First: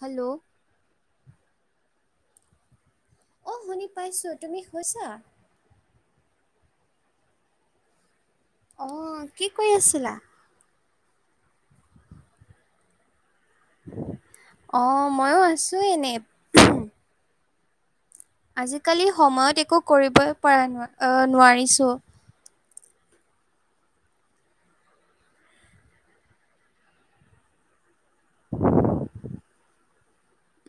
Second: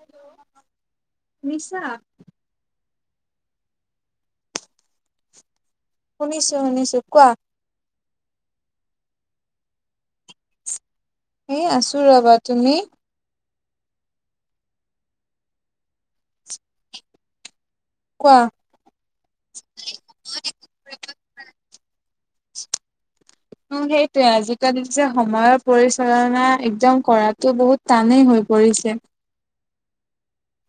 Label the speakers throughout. Speaker 1: Hello,
Speaker 2: শুনিছা?
Speaker 1: অ', শুনি পাইছো তুমি শুইছা?
Speaker 2: শুনিছো -শুনিছো কোৱা?
Speaker 1: অ', কি কৰি আছিলা?
Speaker 2: এ আছোঁ ৰবা তুমি?
Speaker 1: অ', ময়ো আছো এনে।
Speaker 2: কোৱা?
Speaker 1: আজিকালি সময়ত একো কৰিবই পৰা না অ, নোৱাৰিছোঁ।
Speaker 2: উম, সেইটোৱে আজিকালি যে সময়ৰ পৰিচালনা একদম কৰাতো বহুত টানে হৈ পৰিছে।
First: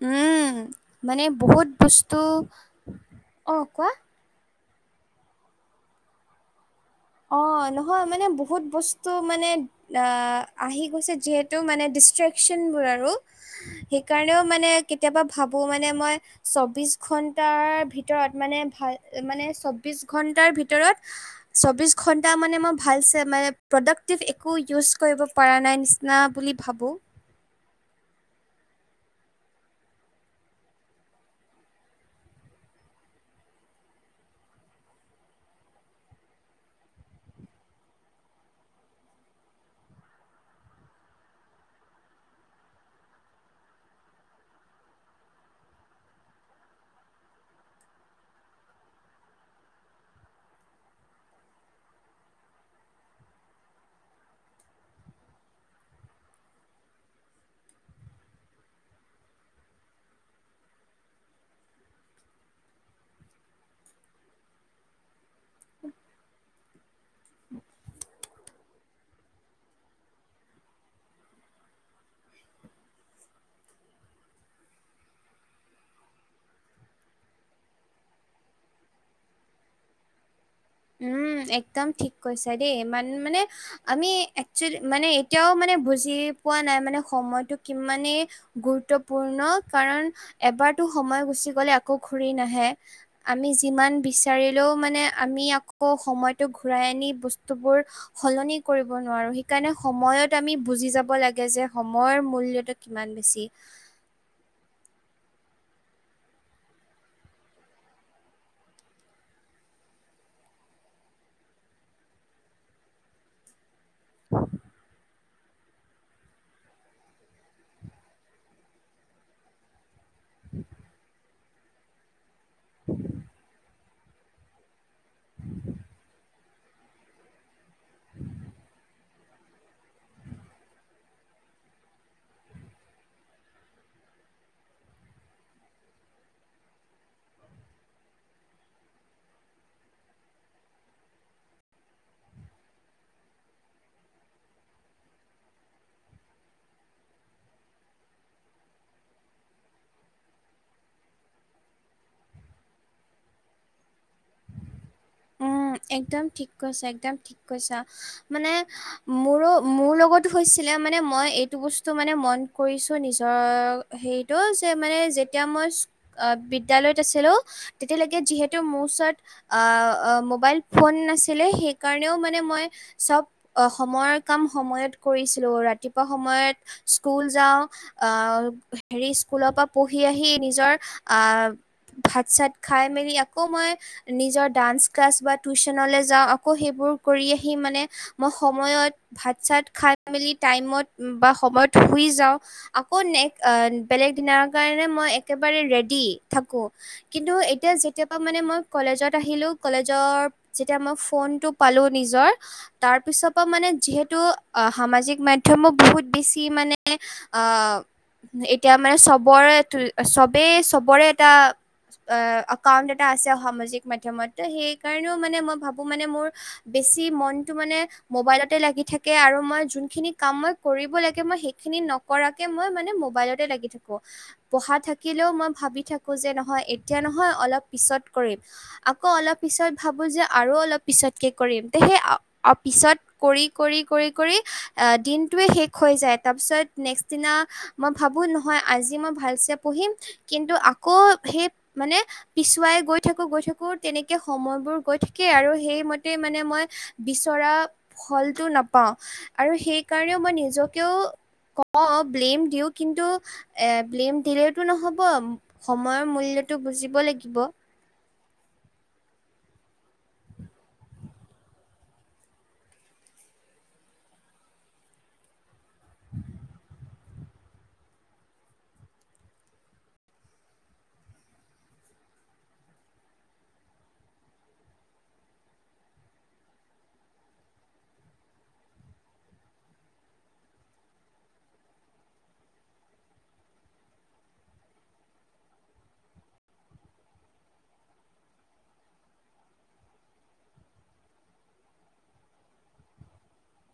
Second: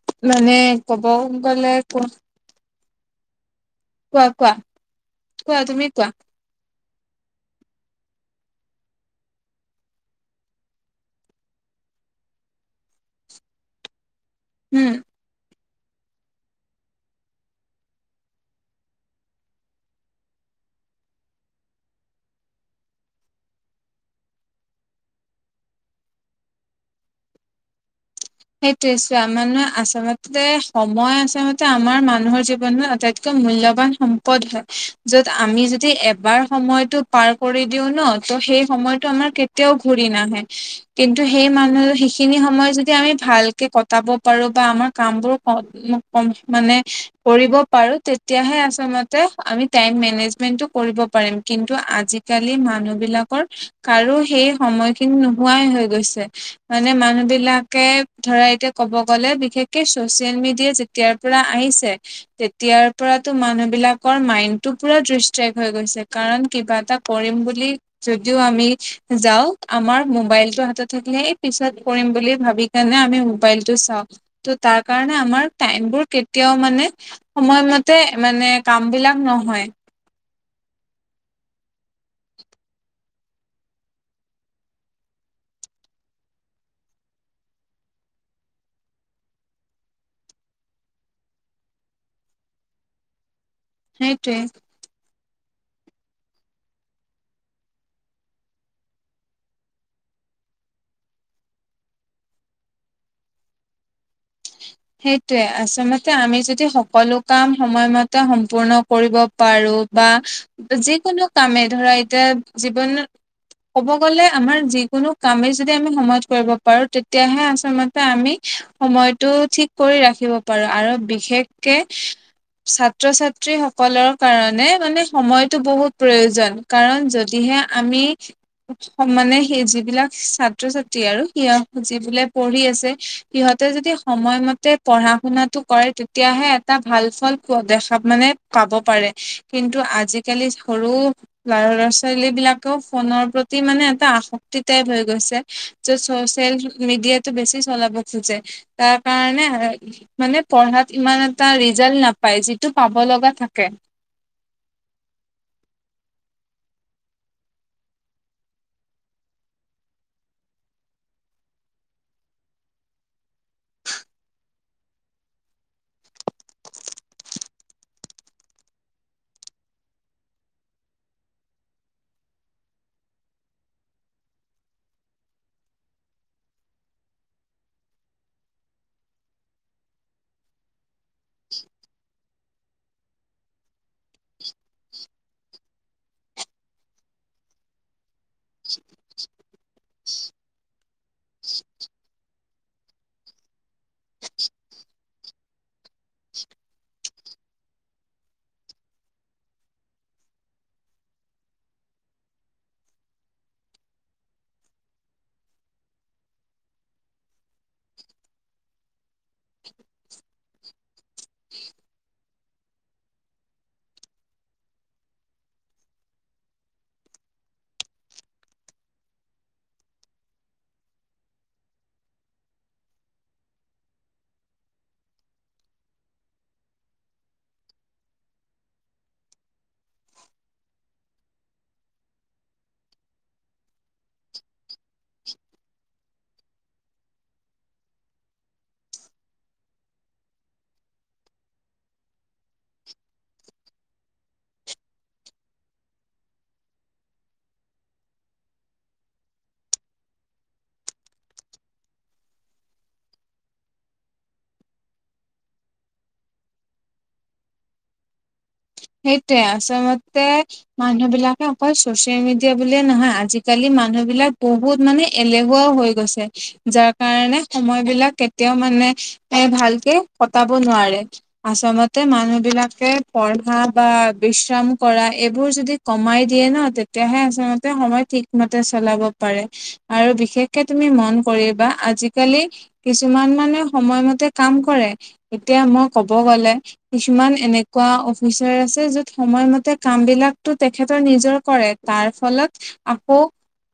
Speaker 1: উম,
Speaker 2: মানে ক'ব
Speaker 1: মানে বহুত
Speaker 2: গ'লে কোৱা
Speaker 1: বস্তু অ, কোৱা।
Speaker 2: কোৱা -কোৱা -কোৱা তুমি কোৱা?
Speaker 1: অ নহয় মানে বহুত বস্তু মানে আ আহি গৈছে যিহেতু মানে ডিষ্ট্ৰেকচনবোৰ আৰু হে কাৰণেও মানে
Speaker 2: উম।
Speaker 1: কেতিয়াবা ভাবোঁ মানে মই চব্বিছ ঘণ্টাৰ ভিতৰত মানে ভাল মানে চব্বিছ ঘণ্টাৰ ভিতৰত চব্বিছ ঘণ্টা মানে মই ভালছে মানে প্ৰডাক্টিভ একো ইউজ কৰিব পাৰা নাই নিচিনা বুলি ভাবোঁ।
Speaker 2: সেইটোৱে চোৱা মানে আচলতে সময় আচলতে আমাৰ মানুহৰ জীৱনত আটাইতকৈ মূল্যবান সম্পদ হয়। য'ত আমি যদি এবাৰ সময়তো পাৰ কৰি দিও ন ত সেই সময়তো আমাৰ কেতিয়াও ঘূৰি নাহে কিন্তু সেই মানুহে সেইখিনি সময়ত যদি আমি ভালকে কটাব পাৰো বা আমাৰ কামবোৰ ক ক মানে কৰিব পাৰো তে তিয়াহে আচলতে আমি টাইম মেনেজমেন্টো কৰিব পাৰিম কিন্তু আজিকালি মানুহ বিলাকৰ কাৰো সেই সময়খিনি নোহোৱাই হৈ গৈছে। মানে মানুহ বিলাকে ধৰা এতিয়া ক'ব গ'লে বিশেষকে ছচিয়েল মিডিয়া যেতিয়াৰ পৰা আহিছে, তেতিয়াৰ পৰাতো মানুহ বিলাকৰ মাইণ্ডটো পুৰা ডিষ্ট্ৰেক্ট হৈ গৈছে কাৰণ কিবা এটা কৰিম বুলি যদিও আমি যাও আমাৰ মোবাইলটো হাততে থাকিলে এই পিছত কৰিম বুলি ভাবি তেনে আমি মোবাইলটো চাও, ত তাৰ কাৰণে আমাৰ টাইম বোৰ কেতিয়াও মানে সময়মতে মানে কাম বিলাক নহয়।
Speaker 1: উম একদম ঠিক কৈছা দেই, ইমান মানে আমি একচেলি মানে এতিয়াও মানে বুজি পোৱা নাই মানে সময়টো কিমানেই গুৰুত্বপূৰ্ণ কাৰণ এবাৰতো সময় গুচি গলে আকৌ ঘূৰি নাহে। আমি যিমান
Speaker 2: সেইটোৱে
Speaker 1: বিচাৰিলেও মানে আমি আকৌ সময়টো ঘূৰাই আনি বস্তুবোৰ সলনি কৰিব নোৱাৰো। সেইকাৰণে সময়ত আমি বুজি যাব লাগে যে সময়ৰ মূল্যটোত কিমান বেছি।
Speaker 2: সেইটোয়ে আচলতে আমি যদি সকলো কাম সময়মতে সম্পূৰ্ণ কৰিব পাৰো বা যিকোনো কামে ধৰা এতিয়া জীৱনত ক'ব গ'লে আমাৰ যিকোনো কামে যদি আমি সময়ত কৰিব পাৰো তেতিয়াহে আচলতে আমি সময়তো ঠিক কৰি ৰাখিব পাৰো আৰু বিশেষকে ছাত্ৰ-ছাত্ৰী স সকলৰ কাৰণে মানে সময়তো বহুত প্ৰয়োজন কাৰণ যদিহে আমি স মানে সেই যিবিলাক ছাত্ৰ-ছাত্ৰী আৰু সিহঁত যিবিলাক পঢ়ি আছে সিহঁতে যদি সময় ম তে পঢ়া-শুনাটো কৰে। তেতিয়াহে এটা ভাল ফল দেখা মানে পাব পাৰে। কিন্তু আজিকালি সৰু ল ল'ৰা ছোৱালী বিলাকেও ফোনৰ প্ৰতি মানে এটা আসক্তি টাইপ হৈ গৈছে। যে চচিয়েল মিডিয়াটো বেছি চলাব খোজে তাৰ কাৰণে মানে পঢ়াত ইমান এটা ৰিজাল্ট নাপায় যিটো পাব লগা থাকে।
Speaker 1: অ একদম ঠিক কৈছা একদম ঠিক কৈছা। মানে মোৰো মোৰ লগত হৈছিলে মানে মই এইটো বস্তু মানে মন কৰিছো নিজৰ হেৰিটো যে মানে যেতিয়া মই বিদ্যালয়ত আছিলো তেতিয়ালৈকে যিহেতু মোৰ ওচৰত আহ অ মোবাইল ফোন নাছিলে সেইকাৰণেও মানে মই চব অ সময়ৰ কাম সময়ত কৰিছিলো, ৰাতিপুৱা সময়ত স্কুল যাওঁ আহ হেৰি স্কুলৰ পৰা পঢ়ি আহি নিজৰ আহ ভাত চাত খাই মেলি আকৌ মই নিজৰ ডান্স ক্লাছ বা টিউচনলৈ যাওঁ আকৌ সেইবোৰ কৰি আহি মানে মই সময়ত ভাত চাত খাই মেলি টাইমত বা সময়ত শুই যাওঁ আকৌ নেক এ বেলেগ দিনাৰ কাৰণে মই একেবাৰে ৰেডি থাকোঁ কিন্তু এতিয়া যেতিয়াৰপা মানে মই কলেজত আহিলো কলেজৰ যেতিয়া মই ফোনটো পালো নিজৰ তাৰ পিছৰ পৰা মানে যিহেতু আ সামাজিক মাধ্যমো বহুত বেছি মানে আ এতিয়া মানে চবৰে চবেই চবৰে এটা এ একাউন্ট এটা আছে সামাজিক মাধ্যমত সেই কাৰণেও মানে মই ভাবোঁ মানে মোৰ বেছি মনটো মানে মবাইলতে লাগি থাকে আৰু মই জোনখিনি কাম মই কৰিব লাগে মই সেইখিনি নক কৰাকে মই মানে মোবাইলতে লাগি থাকোঁ পঢ়া থাকিলেও মই ভাবি থাকো যে নহয় এতিয়া নহয় অলপ পিছত কৰিম আকৌ অলপ পিছত ভাবোঁ যে আৰু অলপ পিছতকে কৰিম তে সেই পিছত কৰি কৰি কৰি কৰি দিনটোৱে শেষ হৈ যায় তাৰপিছত নেক্সট দিনা মই ভাবোঁ নহয় আজি মই ভালচে পঢ়িম কিন্তু আকৌ সেই মানে পিছুৱাই গৈ থাকো গৈ থাকো তেনেকে সময়বোৰ গৈ থাকে আৰু সেইমতে মানে মই বিচৰা ফলটো নাপাওঁ আৰু সেইকাৰণেও মই নিজকেও ক‌ওঁ ব্লেম দিওঁ কিন্তু এ ব্লেম দিলেওতো নহব সময়ৰ মূল্যটো বুজিব লাগিব
Speaker 2: সেইটোৱে আচলতে মানুহ বিলাকে অকল চচিয়েল মিডিয়া বুলিয়ে নহয় আজিকালি মানুহ বিলাক বহুত মানে এলেহুৱাও হৈ গৈছে যাৰ কাৰণে সময় বিলাক কেতিয়াও মানে এ ভালকে কটাব নোৱাৰে আচলমতে মানুহ বিলাকে পঢ়া বা বিশ্ৰাম কৰা এইবোৰ যদি কমাই দিয়ে নহয় তেতিয়াহে আচলতে সময় থিক মতে চলাব পাৰে আৰু বিশেষকে তুমি মন কৰিবা আজিকালি কিছুমান মানে সময়মতে কাম কৰে এতিয়া মই কব গ'লে কিছুমান এনেকুৱা অফিচ আছে য'ত সময়মতে কাম বিলাকতো তেখেতৰ নিজৰ কৰে তাৰ ফলত আকৌ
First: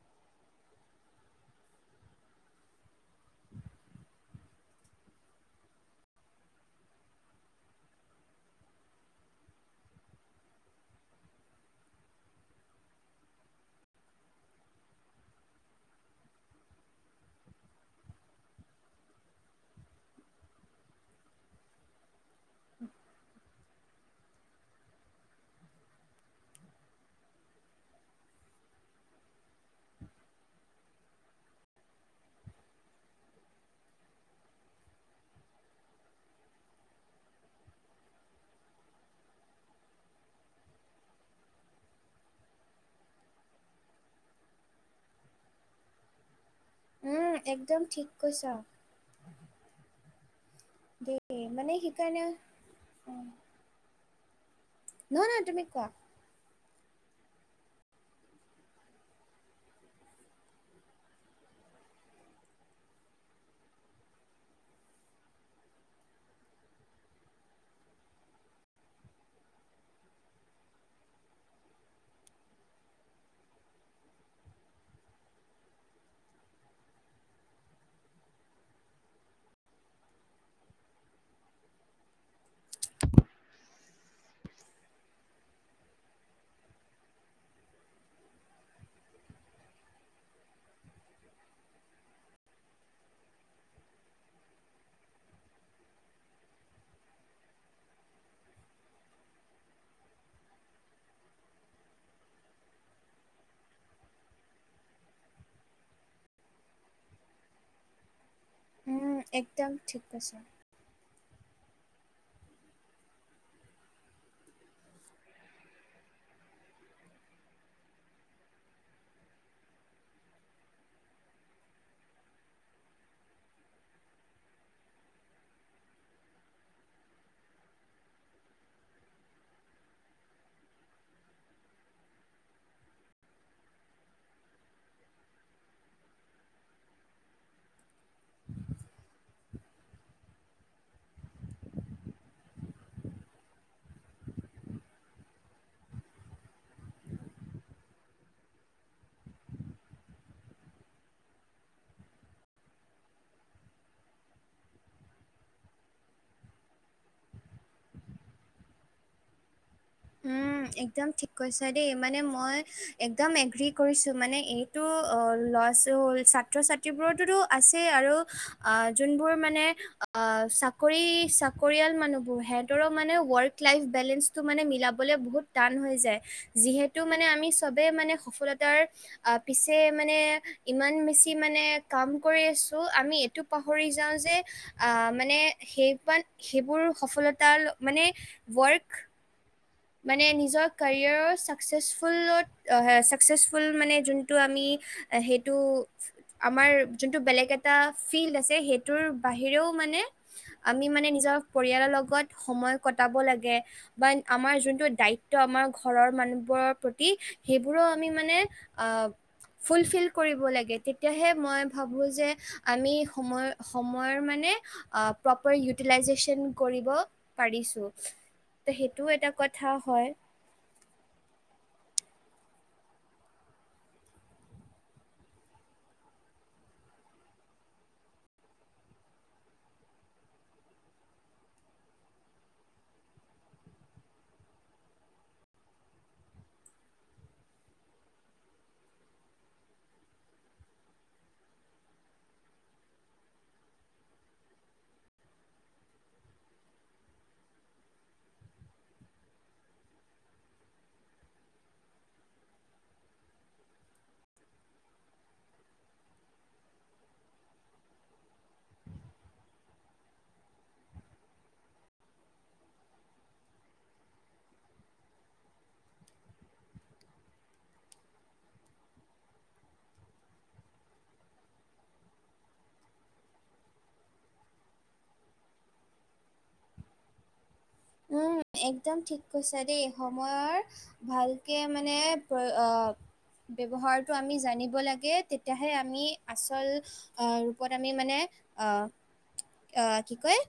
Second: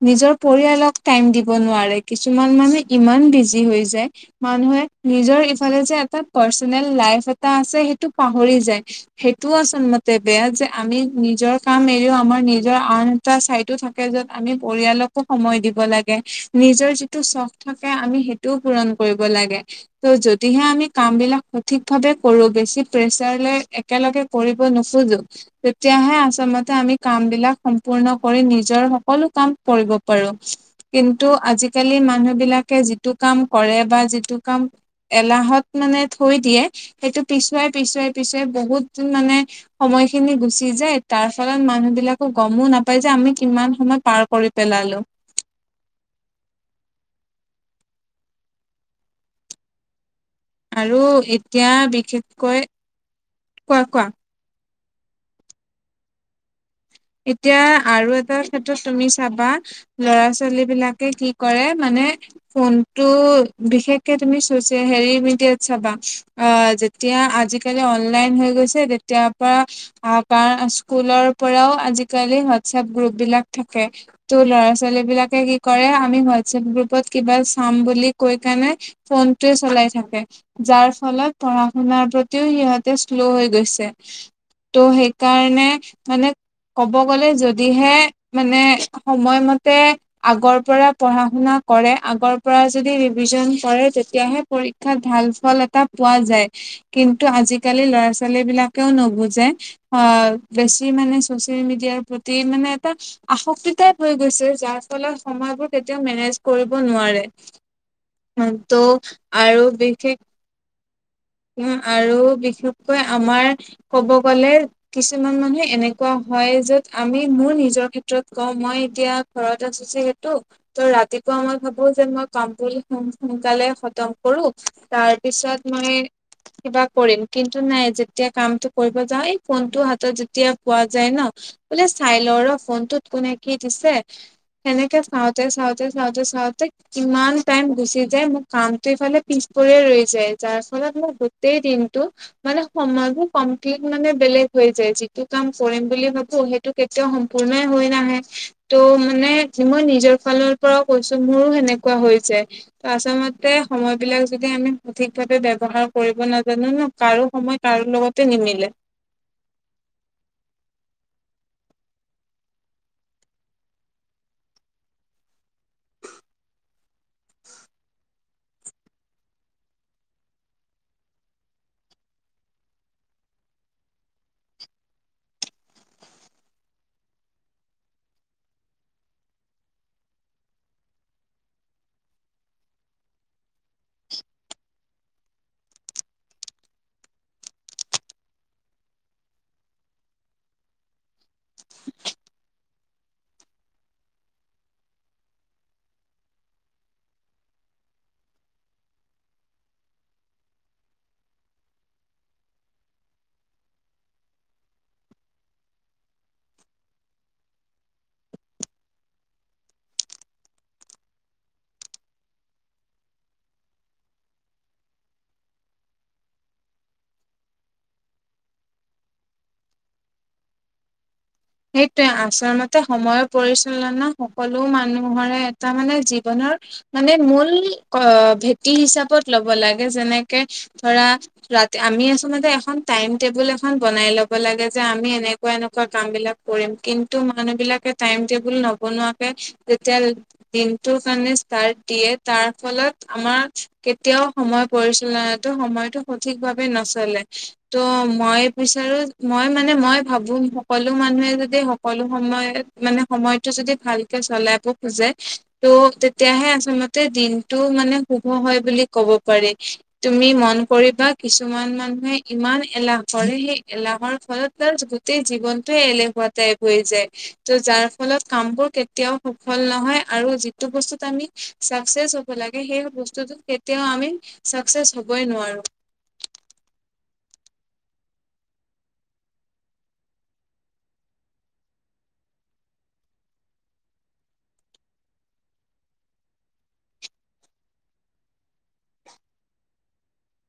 Speaker 2: নিজৰ পৰিয়ালক টাইম দিব নোৱাৰে কিছুমান মানে ইমান বিজি হৈ যায় মানুহে নিজৰ ইফালে যে এটা পাৰ্চনেল লাইফ এটা আছে সেইটো পাহৰি যায়, সেইট টোও আচলতে বেয়া যে আমি নিজৰ কাম এৰিও আমাৰ নিজৰ আন এটা চাইতো থাক কে য'ত আমি পৰিয়ালকো সময় দিব লাগে নিজৰ যিটো চখ থাকে আমি সেইট টোও পূৰণ কৰিব লাগে ত' যদিহে আমি কাম বিলাক স থিক ভাৱে কৰো বেছি প্ৰেছাৰলৈ একেলগে কৰিব নোখোজো তেতিয়াহে আচলতে আমি কাম বিলাক সম্পূৰ্ণ কৰি নিজৰ সকলো কাম কৰিব পাৰোঁ কিন্তু আজিকালি মানুহ বিলাকে যিটো কাম কৰে বা যিটো কাম এলাহত মানে থৈ দিয়ে সেইটো পিছুৱাই পিছুৱাই পিছুৱাই বহুত মানে সময় খিনি গুচি যায় তাৰ ফলত মানুহ বিলাকো গমো নাপাই যে আমি কিমান সময় পাৰ কৰি পেলালো
Speaker 1: উম একদম থিক কৈছা
Speaker 2: আৰু
Speaker 1: দেই
Speaker 2: এতিয়া
Speaker 1: মানে সেইকাৰণে
Speaker 2: বিশেষকৈ কোৱা কোৱা
Speaker 1: নহয় নহয় তুমি কোৱা?
Speaker 2: এতিয়া আৰু এটা ক্ষেত্ৰত তুমি চাবা ল'ৰা-ছোৱালীবিলাকে কি কৰে মানে ফোনটো বিশেষকে তুমি ছ'চিয়া হেৰি মিডিয়াত চাবা। অ' যেতিয়া আজিকালি অনলাইন হৈ গৈছে তেতিয়াৰ পৰা বা স্কুলৰ পৰাও আজিকালি হোৱাটছআপ গ্ৰুপবিলাক থাকে। ত' ল'ৰা-ছোৱালীবিলাকে কি কৰে আমি হোৱাটছএপ গ্ৰুপত কিবা চাম বুলি কৈ কেনে ফোনটোৱে চলাই থাকে। যাৰ ফলত পঢ়া-শুনাৰ প্ৰতিও সিহঁতে শ্ল' হৈ গৈছে। ত' সেইকাৰণে মানে ক'ব গ'লে যদিহে মানে সময় মতে আগৰ পৰা পঢ়া-শুনা কৰে, আগৰ পৰা যদি ৰিভিজন কৰে তেতিয়াহে পৰীক্ষাত ভাল ফল এটা পোৱা যায়। কিন্তু আজিকালি ল'ৰা-ছোৱালীবিলাকেও নুবুজে আ বেছি মানে ছ'চিয়েল মিডিয়াৰ প্ৰতি মানে এটা আসক্তি টাইপ হৈ গৈছে। যাৰ ফলত সময়বোৰ তেতিয়া মেনেজ কৰিব নোৱাৰে।
Speaker 1: [inaudible]
Speaker 2: ত'
Speaker 1: উম,
Speaker 2: আৰু
Speaker 1: একদম ঠিক
Speaker 2: বিশেষ
Speaker 1: কৈছা।
Speaker 2: উম আৰু বিশেষকৈ আমাৰ ক'ব গ'লে কিছুমান মানুহে এনে কোৱা হয় য'ত আমি মোৰ নিজৰ ক্ষেত্ৰত কওঁ মই এতিয়া ঘৰত আছো যে সেইটো ত' ৰাতিপুৱা মই ভাবো যে, মই কামখিনি সো সোনকালে খতম কৰো তাৰ পিছত মই কিবা কৰিম, কিন্তু নাই যেতিয়া কামটো কৰিব যাওঁ এই ফোনটো হাতত যেতিয়া পোৱা যায় ন' বোলে চাই লওঁ ৰহ ফোনটোত কোনে কি দিছে। সেনেকে চাওঁতে, চাওঁতে, চাওঁতে, চাওঁতে ইমান টাইম গুচি যায়, মোৰ কামটো ইফালে পিছ পৰিয়ে ৰৈ যায়, যাৰ ফলত মোৰ গোটেই দিনটো মানে সময়বোৰ কমপ্লিট মানে বেলেগ হৈ যায় যিটো কাম কৰিম বুলি ভাবো, সেইটো কেতিয়াও সম্পূৰ্ণই হৈ নাহে। ত' মানে যে মই নিজৰ ফালৰ পৰাও কৈছো মোৰো সেনেকুৱা হৈ যায়। আচলতে সময়বিলাক যদি আমি সঠিকভাৱে ব্যৱহাৰ কৰিব নাজানো ন', কাৰো সময় কাৰো লগতে নিমিলে।
Speaker 1: উম একদম ঠিক কৈছা দেই, মানে মই একদম এগ্ৰী কৰিছোঁ মানে এই [unintelligible] ছাত্ৰ-ছাত্ৰীবোৰৰ তোটো আছেই আৰু আ যোনবোৰ মানে আ চাকৰি চাকৰিয়াল মানুহবোৰ, সিহঁতৰো মানে ৱৰ্ক লাইফ বেলেঞ্চটো মানে মিলাব বহুত টান হৈ যায়, যিহেতু মানে আমি চবেই মানে সফলতাৰ আহ পিছে মানে ইমান বেছি মানে কাম কৰি আছো, আমি এইটো পাহৰি যাওঁ যে, আ মানে সেইপান সেইবোৰ সফলতাৰ মানে ৱৰ্ক মানে নিজৰ কেৰিয়াৰৰ ছাকচেছফুলত এ ছাকচেছফুল মানে যোনটো আমি সেইটো আমাৰ যোনটো বেলেগ এটা ফিল্ড আছে সেইটোৰ বাহিৰেও মানে আমি মানে নিজৰ পৰিয়ালৰ লগত সময় কটাব লাগে বা আমাৰ যোনটো দায়িত্ব আমাৰ ঘৰৰ মানুহবোৰৰ প্ৰতি সেইবোৰো আমি মানে অ' ফুলফিল কৰিব লাগে, তেতিয়াহে মই ভাবোঁ যে আমি সময় সময়ৰ মানে আ প্ৰপাৰ ইউটিলাইজেচন কৰিব পাৰিছো, ত সেই টো এটা কথা হয়।
Speaker 2: সেইটোৱে আচলতে সময়ৰ পৰিচালনা সকলো মানুহৰে এটা মানে জীৱনৰ মানে মূল অ ভেটি হিচাপত ল'ব লাগে যেনেকে ধৰা ৰাতি আমি আচলতে এখন টাইম টেবুল এখন বনাই ল'ব লাগে যে আমি এনেকুৱা এনেকুৱা কামবিলাক কৰিম কিন্তু মানুহবিলাকে টাইম টেবুল নবনোৱাকে যেতিয়া দিনটোৰ কাৰণে ষ্টাৰ্ট দিয়ে তাৰ ফলত আমাৰ কেতিয়াও সময় পৰিচালনাতো সময়টো সঠিক ভাৱে নচলে। ত' মই বিচাৰো, মই মানে মই ভাবো সকলো মানুহে যদি সকলো সময় মানে সময়টো যদি ভালকে ছলাব খোজে ত' তেতিয়াহে আচলতে দিনটো মানে শুভ হয় বুলি ক'ব পাৰি। তুমি মন কৰিবা কিছুমান মানুহে ইমান এলাহ কৰে, সেই এলাহৰ ফলত [unintelligible] গোটেই জীৱনটোয়ে এলেহুৱা তে পৰি যায়, ত' যাৰ ফলত কামবোৰ কেতিয়াও সফল নহয় আৰু যি টো বস্তুত আমি চাকচেচ হ'ব লাগে সেই বস্তুত কেতিয়াও আমি ছাকচেছ হ'বই নোৱাৰো।
Speaker 1: উম, একদম ঠিক কৈছা দেই সময়ৰ ভালকে মানে প্ৰই আ ব্যৱহাৰটো আমি জানিব লাগে তেতিয়াহে আমি আচল আহ ৰূপত আমি মানে আহ' আঁহ কি কয়,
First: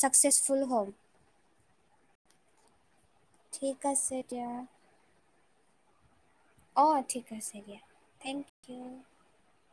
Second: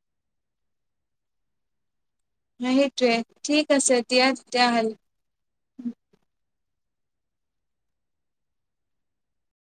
Speaker 1: চাকচেছফুল হ'ম।
Speaker 2: [unintelligible] সেইটোৱে ঠিক আছে দিয়া তেতিয়াহলে।
Speaker 1: অঁ ঠিক আছে দিয়া, থেংক ইউ।